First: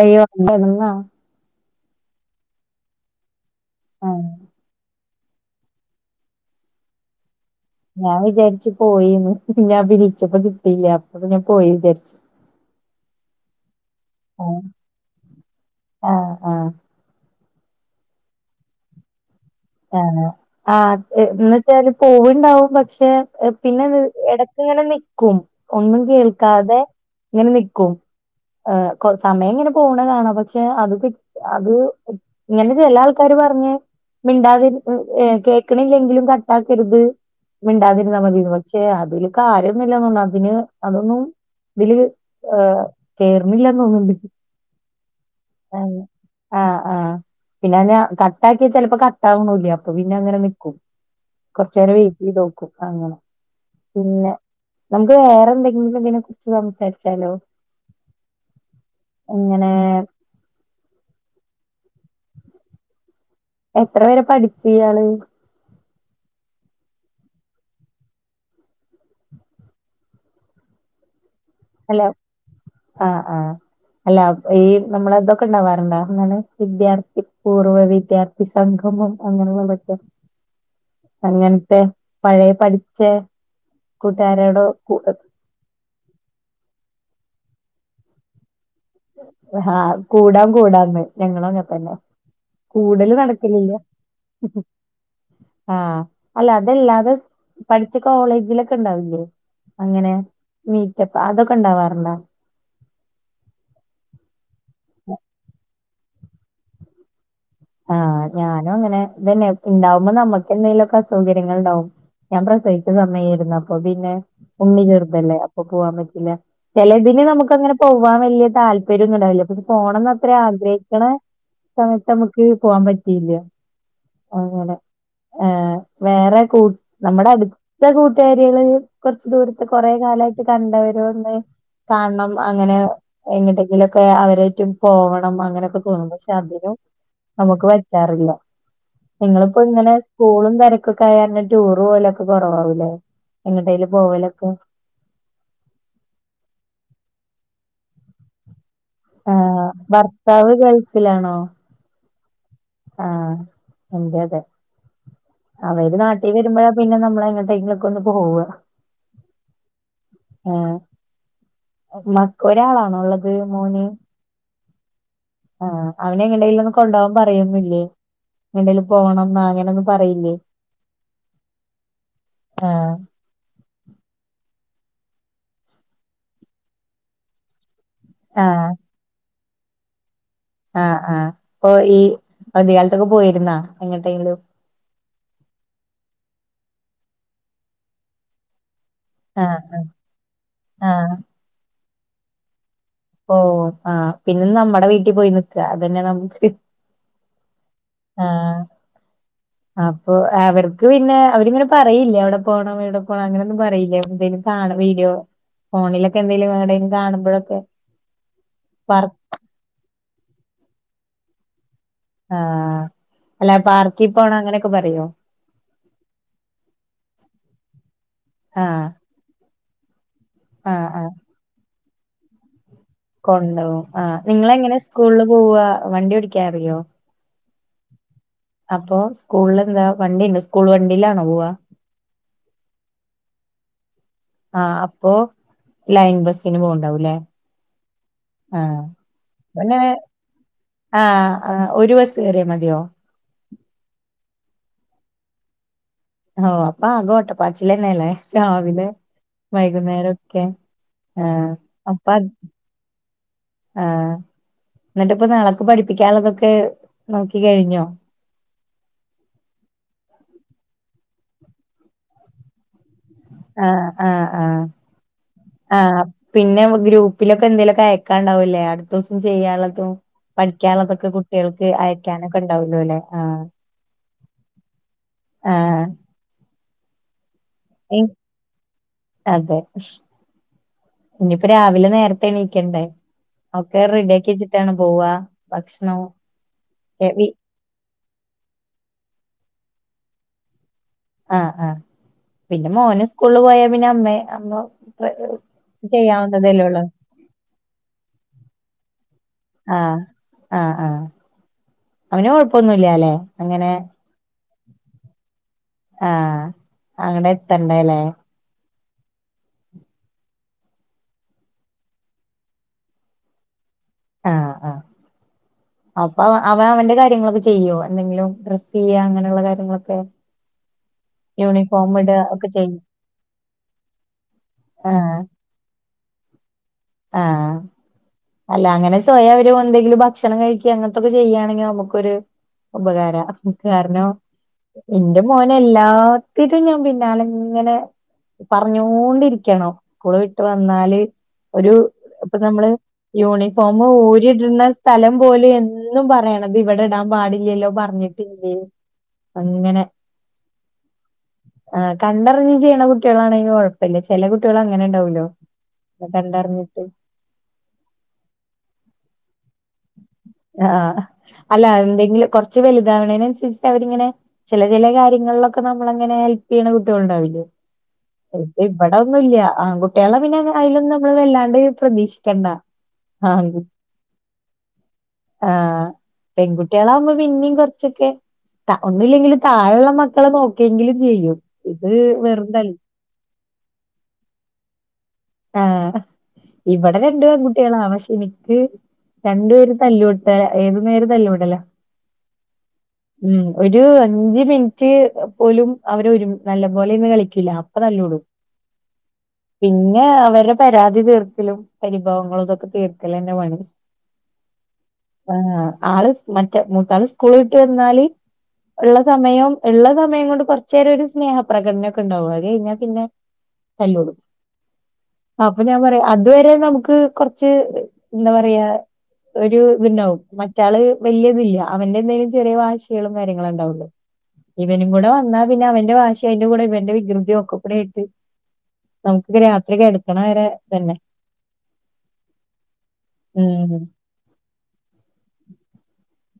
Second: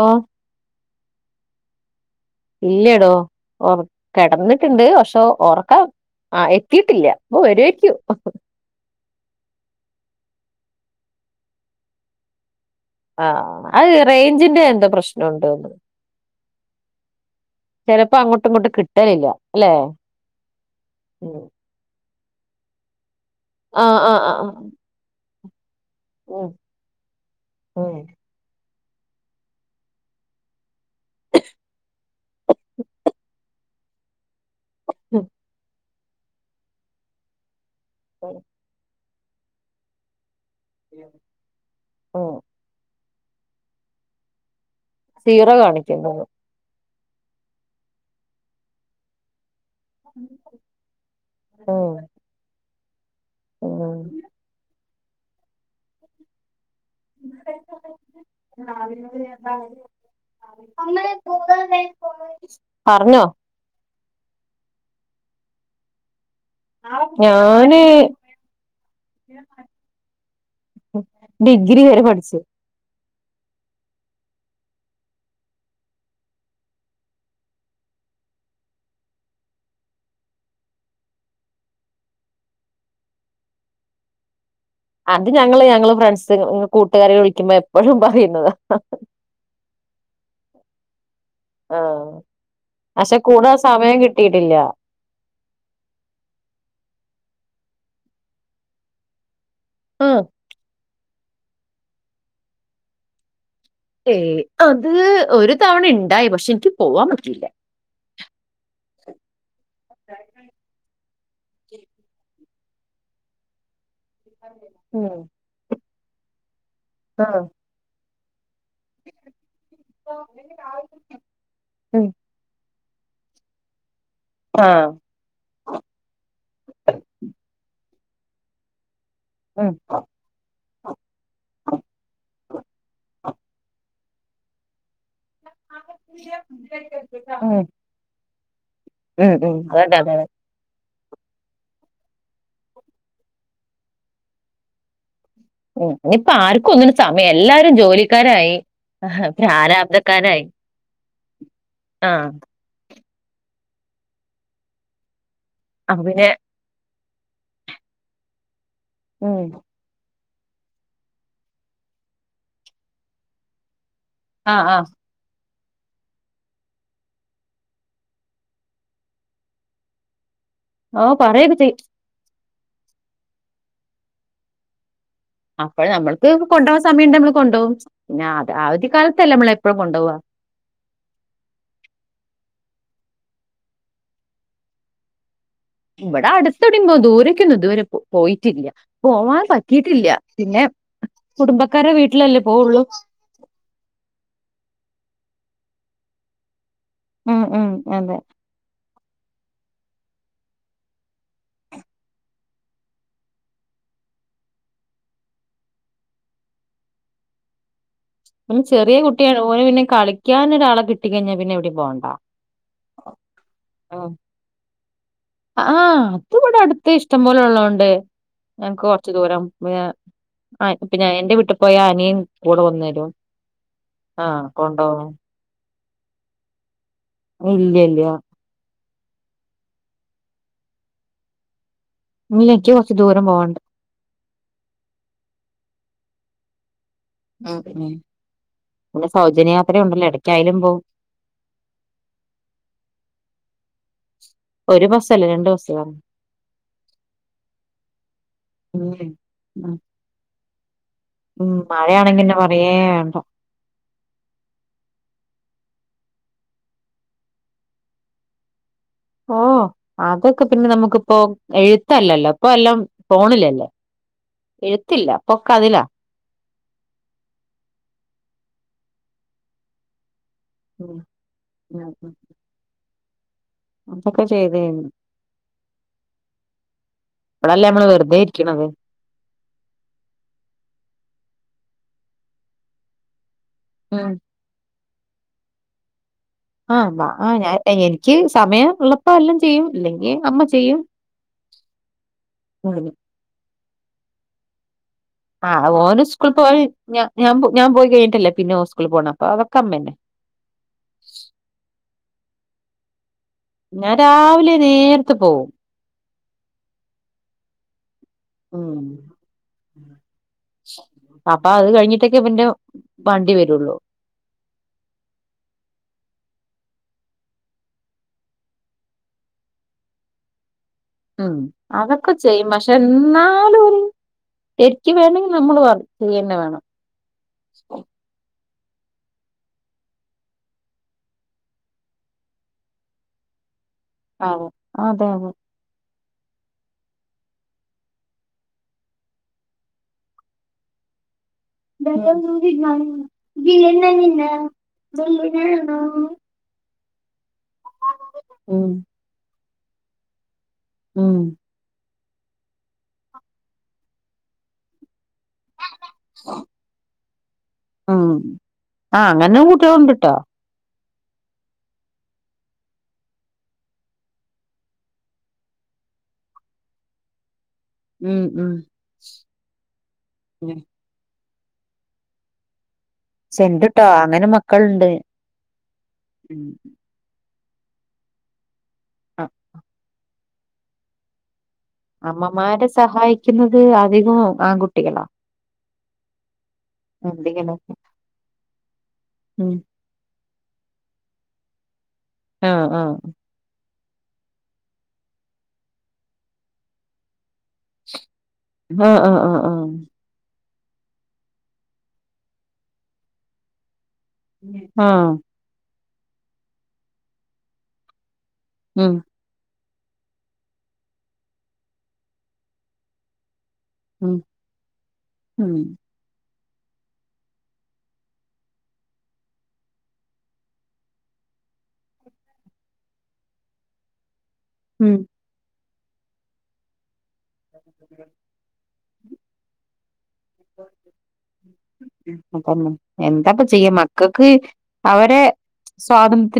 ഓ ണ്ടന്ന ഇല്ലേടോ ഒർ ആഹ് കെടന്നിട്ട്ണ്ട് പക്ഷോ ഉറക്കാ ആ എത്തിട്ടില്ല ഞാൻ വിചാരിച്ചു പോയിന്ന് പിന്നെ വിരിച്ചപ്പ കിട്ടീല്ല അപ്പൊപിന്നെ ഞ പോയി വിചാരിച്ചു ആ അത് ആഹ് റേഞ്ചിന്റെ എന്ത പ്രശ്നൊണ്ടെന്ന് ആഹ് ആഹ് ചിലപ്പോ അങ്ങോട്ടുങ്ങോട്ടും കിട്ടലില്ല അല്ലെ ആണോ ആ ന്ന ച്ചാല് പോവണ്ടാവും പക്ഷെ ഏ ആ പിന്നെത് ആ ആ ആ എടയ്ക്ക്ങ്ങനെ നിക്കും ഒന്നും ഉം കേൾക്കാതെ ഇങ്ങനെ നിക്കും ഉം എഹ് കൊ സമയം എങ്ങനെ പോണെ കാണാ പക്ഷെ അത് അത് ഇങ്ങനെ ചില ആൾക്കാര് പറഞ്ഞ് മിണ്ടാതിരി ഉം എ ഹ് കേൾക്കണില്ലെങ്കിലും കട്ടാക്കരുത് മിണ്ടാതിരുന്നാ മതിന്ന് പക്ഷേ അതിൽ കാര്യന്നുല്ലാന്ന് ഉള്ളതാ അതൊന്നും ഇതില് ഉം. ഏ കേറുന്നില്ലന്ന് തോന്നുന്നുണ്ട് സീറോ കാണിക്കന്നത് ആഹ പിന്നെന്ന കട്ട ആക്കിയാ ചിലപ്പോ കട്ട ആവണൂല്യ അപ്പൊ പിന്നെ അങ്ങനെ നിക്കും കൊർചേരം വെയിറ്റയ്തോക്കും അങ്ങനെ ആഹ പിന്നെ നമുക്ക് വേറെന്തെങ്കിലും തിനെ കുറിച്ച് സംസാരിച്ചാലോ ഇങ്ങനെ അങ്ങനെ പോകാതെ [unintelligible] പറഞ്ഞോ എത്രവരെ പഠിച് ഇയാള് ഞാന്. ഡിഗ്രി വരെ അല്ല പഠിച്ചു ആഹ ആഹ അല്ല. ഈ നമ്മളതൊക്കെ ഉണ്ടാവാറുണ്ടാ ന്താണ് വിദ്യാർത്ഥി പൂർവ്വ വിദ്യാർത്ഥി സംഗമം അങ്ങനെ. പച്ചേ. [inaudible] [inaudible] അങ്ങനത്തെ പഴയ പഠിച്ച കൂട്ടുകാരോടോ. അത് ഞങ്ങള് ഞങ്ങള് ഫ്രണ്ട്സ് കൂട്ടുകാരെ വിളിക്കുമ്പോ എപ്പോഴും പറയുന്നത. ആഹാ കൂടാം കൂടാംന്ന്. ഞങ്ങളും ആ അങ്ങതന്നെ കൂടല് പക്ഷെ കൂടാൻ നടക്കലില്ല. സമയം കിട്ടിയിട്ടില്ല ആഹ അല്ല അതല്ലാതെ. പഠിച്ച കോളേജിലൊക്കെ ണ്ടാവില്ലേ ആ അങ്ങനെ. പ്പ അതൊക്കെ ഇണ്ടാവാറുണ്ടാ. ഏയ് അത് ഒരു തവണ ഇണ്ടായി പക്ഷെ ഇനിക്ക് പോവാൻ പറ്റിലാ. ആഹ ഞാനും അങ്ങനെതനെ പിന്നെ. [unintelligible] ഇണ്ടാവുമ്പോ നമ്മുക്ക് എന്തെങ്കിലൊക്കെ അസൗകര്യങ്ങൾ ഇണ്ടാവും ഞാൻ പ്രസവിച്ച സമയെയിരുന്നു അപ്പൊ. അപ്പോ പിന്നെ ഉണ്ണി ഉം ചെറുതല്ലേ അപ്പൊ പോവാൻ പറ്റില്ല, ചിലതിന് ആഹ് നമുക്ക് അങ്ങനെ പോവാൻ വലിയ. താല്പര്യോന്നും ഉണ്ടാവില്ല പക്ഷെ പോണന്നത്ര ആഗ്രഹിക്കണ ഉം സമയത്ത് നമുക്ക്. പോകാൻ പറ്റില്യ. അങ്ങനെ ആഹ് ഏ വേറെ കൂ നമ്മുടെ അടു. ത്ത കൂട്ടാര്യേള്. കൊറച് ദൂരത്ത് ഉം കൊറെേ കാലായിട്ട് കണ്ടവരൊന്ന് കാണണം അങ്ങനെ എങ്ങട്ടെങ്കിലൊ. ക്കെ അവരായിറ്റും പോവണം അങ്ങനെയൊക്കെ തോന്നും പക്ഷെ അതിനും. ഉം നമുക്ക് പറ്റാറില്ല ഉം ഉം നിങ്ങളിപ്പോ ഇങ്ങനെ അതന്നെ അതന്നെ സ്കൂളും കാ. ക്കൊക്കെയാൽ ടൂറ് പോവലൊക്കെ കൊറവാവുലേ എങ്ങാട്ടേലും പോവലൊക്കെ. ഉ ഇനിപ്പം ആർക്കും ഒന്നിനും സമയംല്ല എല്ലാരും ജോലിക്കാരായി. ആഹ് അ പ്രാരാപ്തക്കാരായി ആഹ. ആഹ എന്റെ അതെ അവര് അപ്പൊ പിന്നെ നാട്ടിൽ വരുമ്പോഴാ പിന്നെ നമ്മൾ. എങ്ങട്ടേങ്കിലൊക്കൊന്ന് പോവ. ഉം. ആഹ മ ഒരാളാണോള്ളത് മോന്. ആഹ ആഹ. ആഹ അവനെ എങ്ങടെലൊന്ന് കൊണ്ടോവാൻ പറയുന്നില്ലേ. എങ്ങടെലും പോണം ന്നാ അങ്ങനെയൊന്നും പറയില്ലേ. ഓ പറയൊക്കെച്ചെയും. ആഹ. അപ്പോള് നമ്മൾക്ക് കൊണ്ടുവാൻ സമയം ഇണ്ടേൽ നമ്മൾ കൊണ്ടോവും പിന്നെ അ ആഹ് അവധി കാലത്തല്ലേ. നമ്മള് പ്പഴും കൊണ്ടോവാ. ആഹ് ആഹ് ഇപ്പൊ ഈ അവദ്യ കാലത്തൊക്കെ പോയിരുന്നാ എങ്ങട്ടേലും. ഇവിടെ അടതെവിടേം ദൂരക്കൊന്നും ഇതവരെ പോയിട്ടില്ല. പോവാൻ ആഹ് പറ്റിട്ടില്ല പിന്നെ ആഹ് കുടുംബക്കാരെ വീട്ടിലല്ലേ പോവുള്ളു. ഓ ആഹ് പിന്നെ നമ്മുടെ വീട്ടിൽ പോയി നിക്ക അതന്നെ നമുക്ക്. ഉം ഉം അതെ. ആഹ് അപ്പൊ അവർക്ക് പിന്നെ അവരിങ്ങനെ പറയില്ല അവിടെ പോണം ഇവിടെ പോണം അങ്ങനെയ ഒന്നും പറയിലെ ന്തേലും കാണണം. വീഡിയോ ഫോണിലൊക്കെ എന്തേലും എടെങ്കിലും കാണ്പഴൊക്കെ. പിന്നെ ചെറിയ കുട്ടിയാ ഓൻ പിന്നെ കളിക്കാനൊരാളെ കിട്ടിക്കഴിഞ്ഞാ പിന്നെ എവിടെ. ആ അല്ല പാർക്കി പോണം അങ്ങനെയൊക്കെ പറയോ. ആ അത് ഇവിടെ അടുത്ത ഇഷ്ടം പോലെ ഉള്ളതോണ്ട് ഞങ്ങക്ക് ആഹ് കൊറച്ച് ദൂരം. ആഹ് പിന്നെ ആഹ് എന്റെ വീട്ടിൽ പോയ അനിയും കൂടെ വന്ന. കൊണ്ടോവും ആ ഇങ്ങളങ്ങന ഉസ്കൂളിൽ പോവ വണ്ടി ഓടിക്കാറിയോ. ഇല്ലയ ഇല്ലയ അപ്പൊ സ്കൂളിൽ എന്താ വണ്ടിണ്ട് സ്കൂൾ വണ്ടിയിലാണോ പോവാ ഇല്ല ഇനിക്ക് കുറച്ച് ദൂരം പോകണ്ട്. ആ അപ്പോ ലൈൻ ബസിന് പോകണ്ടാവു ഉ ഉം പിന്നെ സൗജന്യയാത്ര പിന്നെ ഉണ്ടല്ലോ എടക്കായിൽ പോവും ആഹ് ആഹ് ഒരു ബസ് കേറിയാ മതിയോ ഒരു ബസ്സല്ലേ രണ്ട് ബസ്റ്റോ ഓ അപ്പ അഗോട്ടപ്പാച്ചിലന്നെല്ലേ രാവലെ ഉം ഉം വൈകുന്നേരക്കെ ആ ഉം അപ്പ മഴയാണെങ്കി പിന്നെ പറയേ വേണ്ട ആ എന്നിട്ട്പ്പൊ നാള പഠിപ്പിക്കാനുള്ളതൊക്കെ നോക്കി കഴിഞ്ഞോ? ഓ അതൊക്കെ പിന്നെ നമുക്കിപ്പോ എഴുത്തല്ലല്ലോ ഇപ്പല്ലാം ആ ആഹ് ആ പൊക്ക ആ അതിലാ പിന്നെ ഗ്രൂപ്പിലൊക്കെ എന്തേങ്കലൊക്ക അയക്കാണ്ടാവല്ലേ അവി അ ദിവസം ചെയ്യാനുള്ളതും ഉം പഠിക്കാനുള്ളതൊക്കെ കുട്ടികൾക്ക് അയക്കാനൊക്കെ ഉണ്ടാവല്ലോ അല്ലേ ആ് അതൊക്കെ ചെയ്തയ്ഞ്ഞു. ആഹ് ഇരിക്കണത് അതെ ഇനി ഇപ്പൊ രാവിലെ നേരത്തെ എണീക്കണ്ടേ ഒക്കെ ഉം റെഡി ആക്കി വച്ചിട്ടാണ് പോവാ ഭക്ഷണവും ആഹാ ആ ഞാ എനിക്ക് സമയം എളപ്പ എല്ലാം ചെയ്യും ഇല്ലെങ്കിൽ അമ്മ ചെയ്യും. ആ ആ പിന്നെ അങ്ങനെ മോന് സ്കൂള പോയ പിന്നെ അമ്മേ അമ്മ പ്ര- ആ ഓന് സ്കൂളിൽ ചെയ്യാവുന്നതല്ലേ ഉള്ളൂ പോഞാൻ ഞാൻ പോയി കഴിഞ്ഞിട്ടല്ലേ പിന്നെ ഓ സ്കൂളിൽ പോണ് ആഹ് ആ ആഹ് അവനെ കൊഴപ്പൊന്നുല്ല അല്ലെ ഞാൻ രാവിലെ നേരത്ത പോവും ആ അങ്ങടെ എത്തണ്ടല്ലേ ഉം അപ്പൊ അത് കഴിഞ്ഞിട്ടൊക്കെ പിന്നെ വണ്ടി വരുള്ളു ആ ആ അപ്പൊ അവ അവൻ അവന്റെ കാര്യങ്ങളൊക്കെ ചെയ്യോ എന്തെങ്കിലും ഡ്രസ്സ് ചെയ്യാ അങ്ങനെയുള്ള കാര്യങ്ങളൊക്കെ ഉം യൂണിഫോം ഇട അതൊക്കെ ചെയ്യും ഒക്കെ പക്ഷെ എന്നാലും ഒരു ശക്ക് വേണമെങ്കിൽ നമ്മൾ വർക്കയ്യന്നെ വേണം. ആ അല്ല അങ്ങനെ സ്വയാ അവര് എന്തെങ്കിലും ഭക്ഷണം കഴിക്കി അങ്ങനത്തൊക്കെ ചെയ്യയാണെങ്കിൽ നമുക്കൊരു ഉപകാര കാരണം അതെ അതെ എന്റെ അതെ മോനെല്ലാ ത്തിട്ടും ഞാൻ പിന്നാല ഇങ്ങനെ പറഞ്ഞൊണ്ടിരിക്കണം സ്കൂള് വിട്ട് വന്നാല് ഒരു ഇപ്പൊ നമ്മള് ഉം യൂണിഫോം ഊരിടുന്ന സ്ഥലം പോലും എന്നും പറയണത് ഇവിടെ ഇടാൻ പാടില്ലല്ലോ പറഞ്ഞിട്ടില്ലേ ഉം അങ്ങനെ ഉം ആ കണ്ടറിഞ്ഞ് ചെയ്യണ കുട്ടികളാണെങ്കിൽ കുഴപ്പല്ല. ചില കുട്ടികൾ അങ്ങനെ ഉണ്ടാവല്ലോ. അ കണ്ടറിഞ്ഞിട്ട് ഉം ആഹ് അങ്ങനെ കൂട്ടിയാള്ണ്ട്ട്ടോ ആ അല്ല എന്തെങ്കിലും കുറച്ച് വലുതാവണേനനുസരിച്ച് അവരിങ്ങനെ ചില ചില കാര്യങ്ങളിലൊക്കെ നമ്മള അങ്ങനെ ഹെൽപ് ചെയ്യുന്ന കുട്ടികൾണ്ടാവില്ലോ ഉം ഉം ഇത് ഇവിടെ ഒന്നുംല്ല ആൺ കുട്ടികളെ പിന്നെലയും അയ്ല് നമ്മള് വല്ലാതെ തെ പ്രതീക്ഷിക്കണ്ട. സെന്റ്ട്ടോ അങ്ങനെ മക്കളുണ്ട്. ആ ഉം പെൺകുട്ടികളാവകുമ്പോ പിന്നേയും കൊറച്ചൊക്കെ ഒന്നുമില്ലെങ്കിൽ താഴള്ള മക്ക ളെ നോക്കിയെങ്കിലും ചെയ്യും. ഇത് വെറും അമ്മമാരെ തല്ല് സഹായിക്കുന്നത് അധികം ആൺകുട്ടികളാ. ആ ഇവിടെ രണ്ടു എന്തെങ്കിലൊക്കെ പേൺകുട്ടികളാണ് പശേ എനിക്ക് രണ്ടു ഉം പേര് തല്ലവിട്ട ഏത് നേരം തല്ലുടല്ല ആ ആ ഒരു അഞ്ച് മിനിറ്റ് പോലും അവരെ ഒരു നല്ല പോലെ ഇന്ന് കളിക്കൂില്ല അപ്പൊ തല്ലുടും ആ ആ ആ ആ അവടെ പരാതി തീർക്കലും പരിഭവങ്ങളും ഇതൊക്കെ തീർക്കലെന്നെ പണി ആ ആഹ് ആള് മറ്റേ മൂത്ത ആൾ സ്കൂള ഇട്ട് വന്നാല് ഉം ഇള്ള സമയം ഇള്ള സമയം കൊണ്ട് കുറച്ചു നേരം ഒരു സ്നേഹപ്രകടന ഒക്കെ ഉണ്ടാവും അതെ കഴിഞ്ഞാൽ പിന്നെ ഉം തല്ലോടും ഉം അപ്പൊ ഞാൻ പറയാ അതുവരെ നമുക്ക് കുറച്ച് എന്താ പറയാ ഒരു ഇതുണ്ടാവും മറ്റാള് വല്യയ ഇതില്ല അവന്റെ എന്തേങ്കിലും ചെറിയ വാശകളും കാര്യങ്ങളും ഉണ്ടാവുള്ളൂ ഇവനും ഉം കൂടെ വന്നാ പിന്നെ അവന്റെ വാശി അയിന്റെ കൂടെ ഇവന്റെ വികൃതി ക്ഒക്കെകൂടൊയിട്ട് നമുക്ക് രാത്രി ക എടുക്കണ വരെ തന്നെ അതന്നെ എന്താപ്പ ചെയ്യ ഉം മക്കൾക്ക് അവരെ സ്വാതന്ത്ര്യം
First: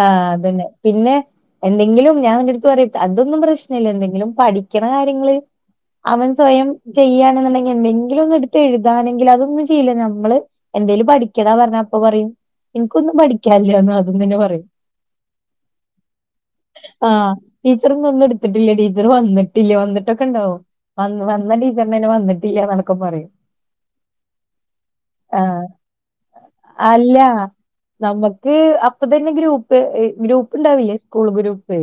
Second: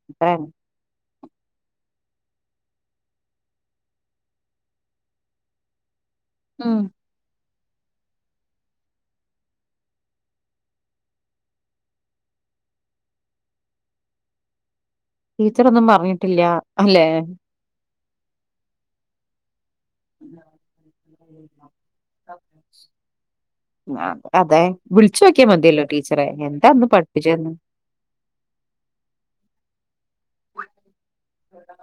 ആ അതന്നെ പിന്നെ എന്തെങ്കിലും ഞാൻ വേണ്ടിടുത്ത് പറയട്ടെ അതൊന്നും പ്രശ്ന ഇല്ല എന്തെങ്കിലും പഠിക്കണ കാര്യങ്ങള് അവൻ സ്വയം ഉം ചെയ്യാണെന്നണ്ടെകി എന്തെങ്കിലും ഒന്നും എടുത്ത് എഴുതാാനെങ്കിൽ അതൊന്നും ചെയ്ല്ല നമ്മള് എന്തെേലും പഠിക്കെടന്ന് പറഞ്ഞ അപ്പ പറയും എനിക്കൊന്നും പഠിക്കില്ലന്ന് ആദ്യം തന്നെ പറയയും ടീച്ചർൊന്നും പറഞ്ഞിട്ടില്ല അല്ലെ ടീച്ചറോന്നും എടുത്തിട്ടില്ല ടീച്ചർ വന്നി്ട്ടില്ല ടവന്നിട്ടില്ല വന്നിട്ടൊക്കെ ഉണ്ടാവും വ വന്ന ടീച്ചറിനെ തന്നെ വന്നിട്ടില്ല എന്നൊക്കെ പറയും അതെ വിളിച്ചു നോക്കി ആഹ് മതിയല്ലോ ടീച്ചറെ എന്താന്ന് അല്ല പഠിപ്പിച്ചന്ന് നമുക്ക് അപ്പ തന്നെ ഗ്രുപ്പ് ഗ്രൂപ്പ് ഉണ്ടാവില്ലേ സ്കൂൾ ഗ്രൂപ്പ്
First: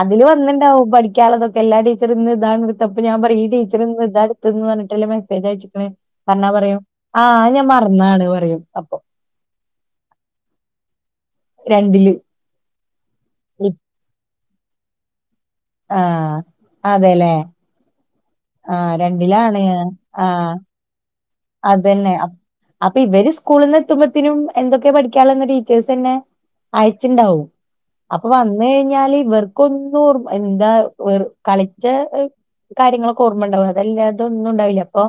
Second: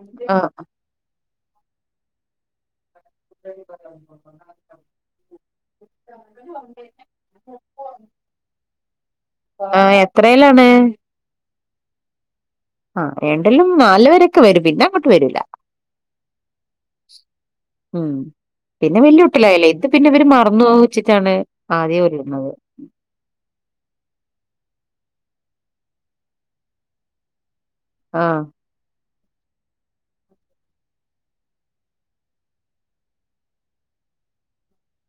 അതില് ആഹ് വന്നിണ്ടാവും പഠിക്കാനുള്ളതൊക്ക എല്ലാ ടീച്ചർ ഇന്ന് ഇതാണ് അപ്പൊ ഞാൻ പറയും ഈ ടീച്ചന്ന് ഇതാതെടുത്തെന്ന് പറഞ്ഞിട്ട മെസ്സേജ് അയചക്കനണ്ന്ന് പറഞ്ഞ പറയും പറഞ്ഞാണ് പറയും അപ്പൊ ആ എത്രയിലാണ് രണ്ടില് ആ രണ്ടിലും നാലല്ക്കെ വരും പിന്നെ അങ്ങോട്ട് വരൂല ആ അതെല്ലേ ഉം ആഹ് പിന്നെ രണ്ടിലാണ് വെല്ലിയകുട്ട്യോളായില്ലേ ഇത് പിന്നെ ഇവര് ആഹ് മറന്നൊവൊന്ന് വെച്ചിട്ടാണ് ആദ്യം അതന്നെ ഒരുങ്ങുന്നത് അപ്പൊ പഠിക്കാനുള്ളത് ടീച്ചേർസ് തന്നെ അയച്ചിണ്ടാവും അപ്പോ ആഹ് വന്നാഴിഞ്ഞാല് ഇവർക്കൊന്നും എന്താ കളിച്ച കാര്യങ്ങളൊക്കെ ഓർമ്മ ഉണ്ടാവും അതെല്ലാത ഒന്നും ഉണ്ടാവില്ല അപ്പൊ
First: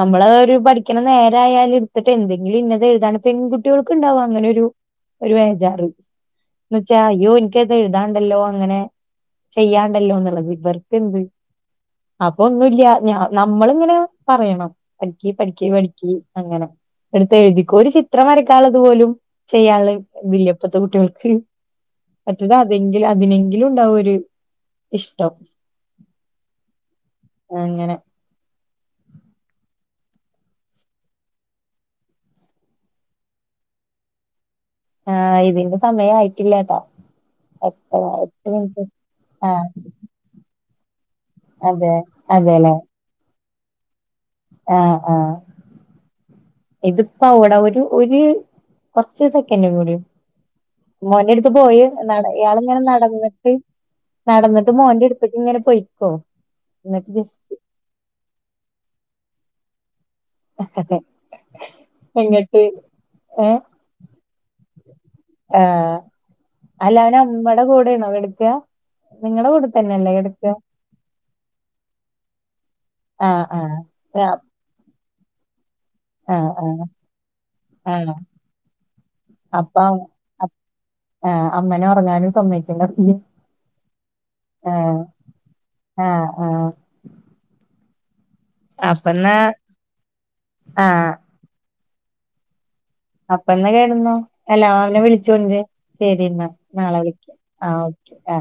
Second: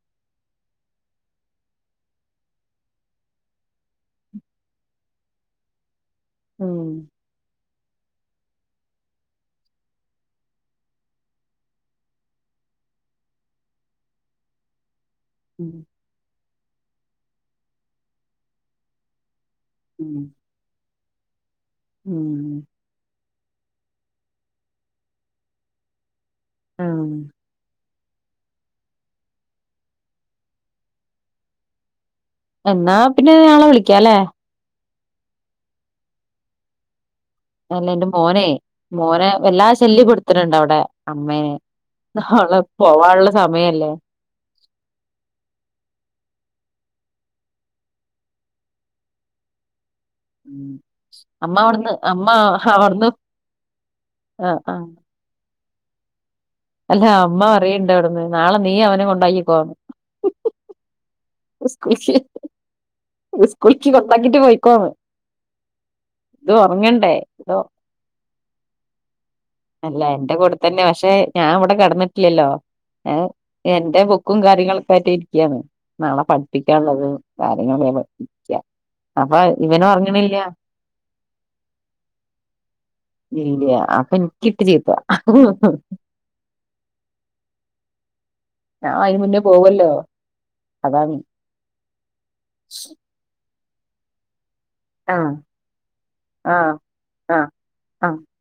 നമ്മള ഒരു പഠിക്കണ നേരായാലും എടുത്തിട്ട് എന്തെങ്കിലും ഇന്നത എഴുതാണ് പെൺകുട്ടികൾക്കക്ക് ഉണ്ടാവും അങ്ങനെരു ഒരു വെജാർ ഉം എന്നചാ അയ്യോ ആയോ എനക് അത് എഴുതാനുണ്ടാലോ അങ്ങനെ ചെയ്യാണ്ടല്ലോന്നുള്ളത് ഇവർക്കെന്ത് അപ്പൊ ഒന്നുല്ല്യ നമ്മളിങ്ങനെ പറയണം പഠിക്കി പഠിക്കി ഉം അങ്ങനെഎടുത്ത് എഴുതിക്ക ഒരു ചിത്രം വരക്കാുള്ളത്പോലും ചെയ്യാുള്ള ഉം ഇതില്ല്യ ഇപ്പത്തെ കുട്ട്യോൾക് ഉം മറ്റേത് അതെങ്കിൽ അതിനെ എതിലും ഉണ്ടാവും ഒരു ഇഷ്ടം ആഹ് അങ്ങനെ എന്നാ പിന്നെ നാളെ വിളിക്കാലേ ആ ഇതിന്റെ സമയം ആയിട്ടില്ലട്ടോ അല്ല എന്റെ മോനെ മോനെ ആഹ് വല്ലാതെ ശ്യല്യപെടുത്തിണിണ്ട് അവടെ അമ്മേ അതെ നാളെ പോവാനുള്ള സമയല്ലേ ആ ആ ഇതിപ്പൂട ഒരു ഒരു കുറച്ച് സെക്കൻഡ കൂടി ഉം. മോന എടുത്ത് അമ്മ പോയി അവിടുന്ന് നട അമ്മ ഇയാള ഇങ്ങനെ അവിടുന്ന് നടന്നിട്ട് ആഹ് നടന്നിട്ട് ആഹ് മോന്റെ അടുത്തേക്ക് ഇങ്ങനെ പോൊയിക്കോ അല്ല അമ്മ അറണ്ട അവിടന്ന് നാളെ നീ അവനെ കൊണ്ടാക്കിിക്കന്ന് ഓക്കെെ കൂകൂൾക്ക് കൊത്താക്കിട്ട് പോയിക്കോ ആ അല്ല അവന ഇതോ അമ്മടെ കൂടെണോ കടുക്കയാ അല്ല എന്റെ കൂടെ തന്നെ പക്ഷെ ഞാൻ ഇവിടെ കിടന്നിട്ടില്ലല്ലോ ഏ ആഹ് ആഹ്. എന്റെ ബുക്കും കാര്യങ്ങളൊക്കെ ആട്ടി ഇരിക്കുകന്ന് നാളെ ആഹ് ആഹ് പഠിക്കാനുള്ളത് കാര്യങ്ങള ആഹ്. പിക്ക അപ്പൊ ഇവന പററങ്ങണില്ല ആ അമ്മനെ ഉറങ്ങാനും തമ്മക്കും ഇല്ല അപ്പൊ എനക്ക്ട്ട ചീത്ത ആഹ് [inaudible] ആഹ് ആഹ്. ഞാൻ അതിന് അപ്പന്നാ മുന്നേ പോവല്ലോ ആഹ് അതാമി അപ്പ എന്നാ കേടന്നോ എല്ല അവനെ ആഹ് വിളിച്ചോണ്ട് ശരി എന്നാ ആഹ് നാളെ വിളക്ക് ആഹ് ആ ഓക്കെ ആ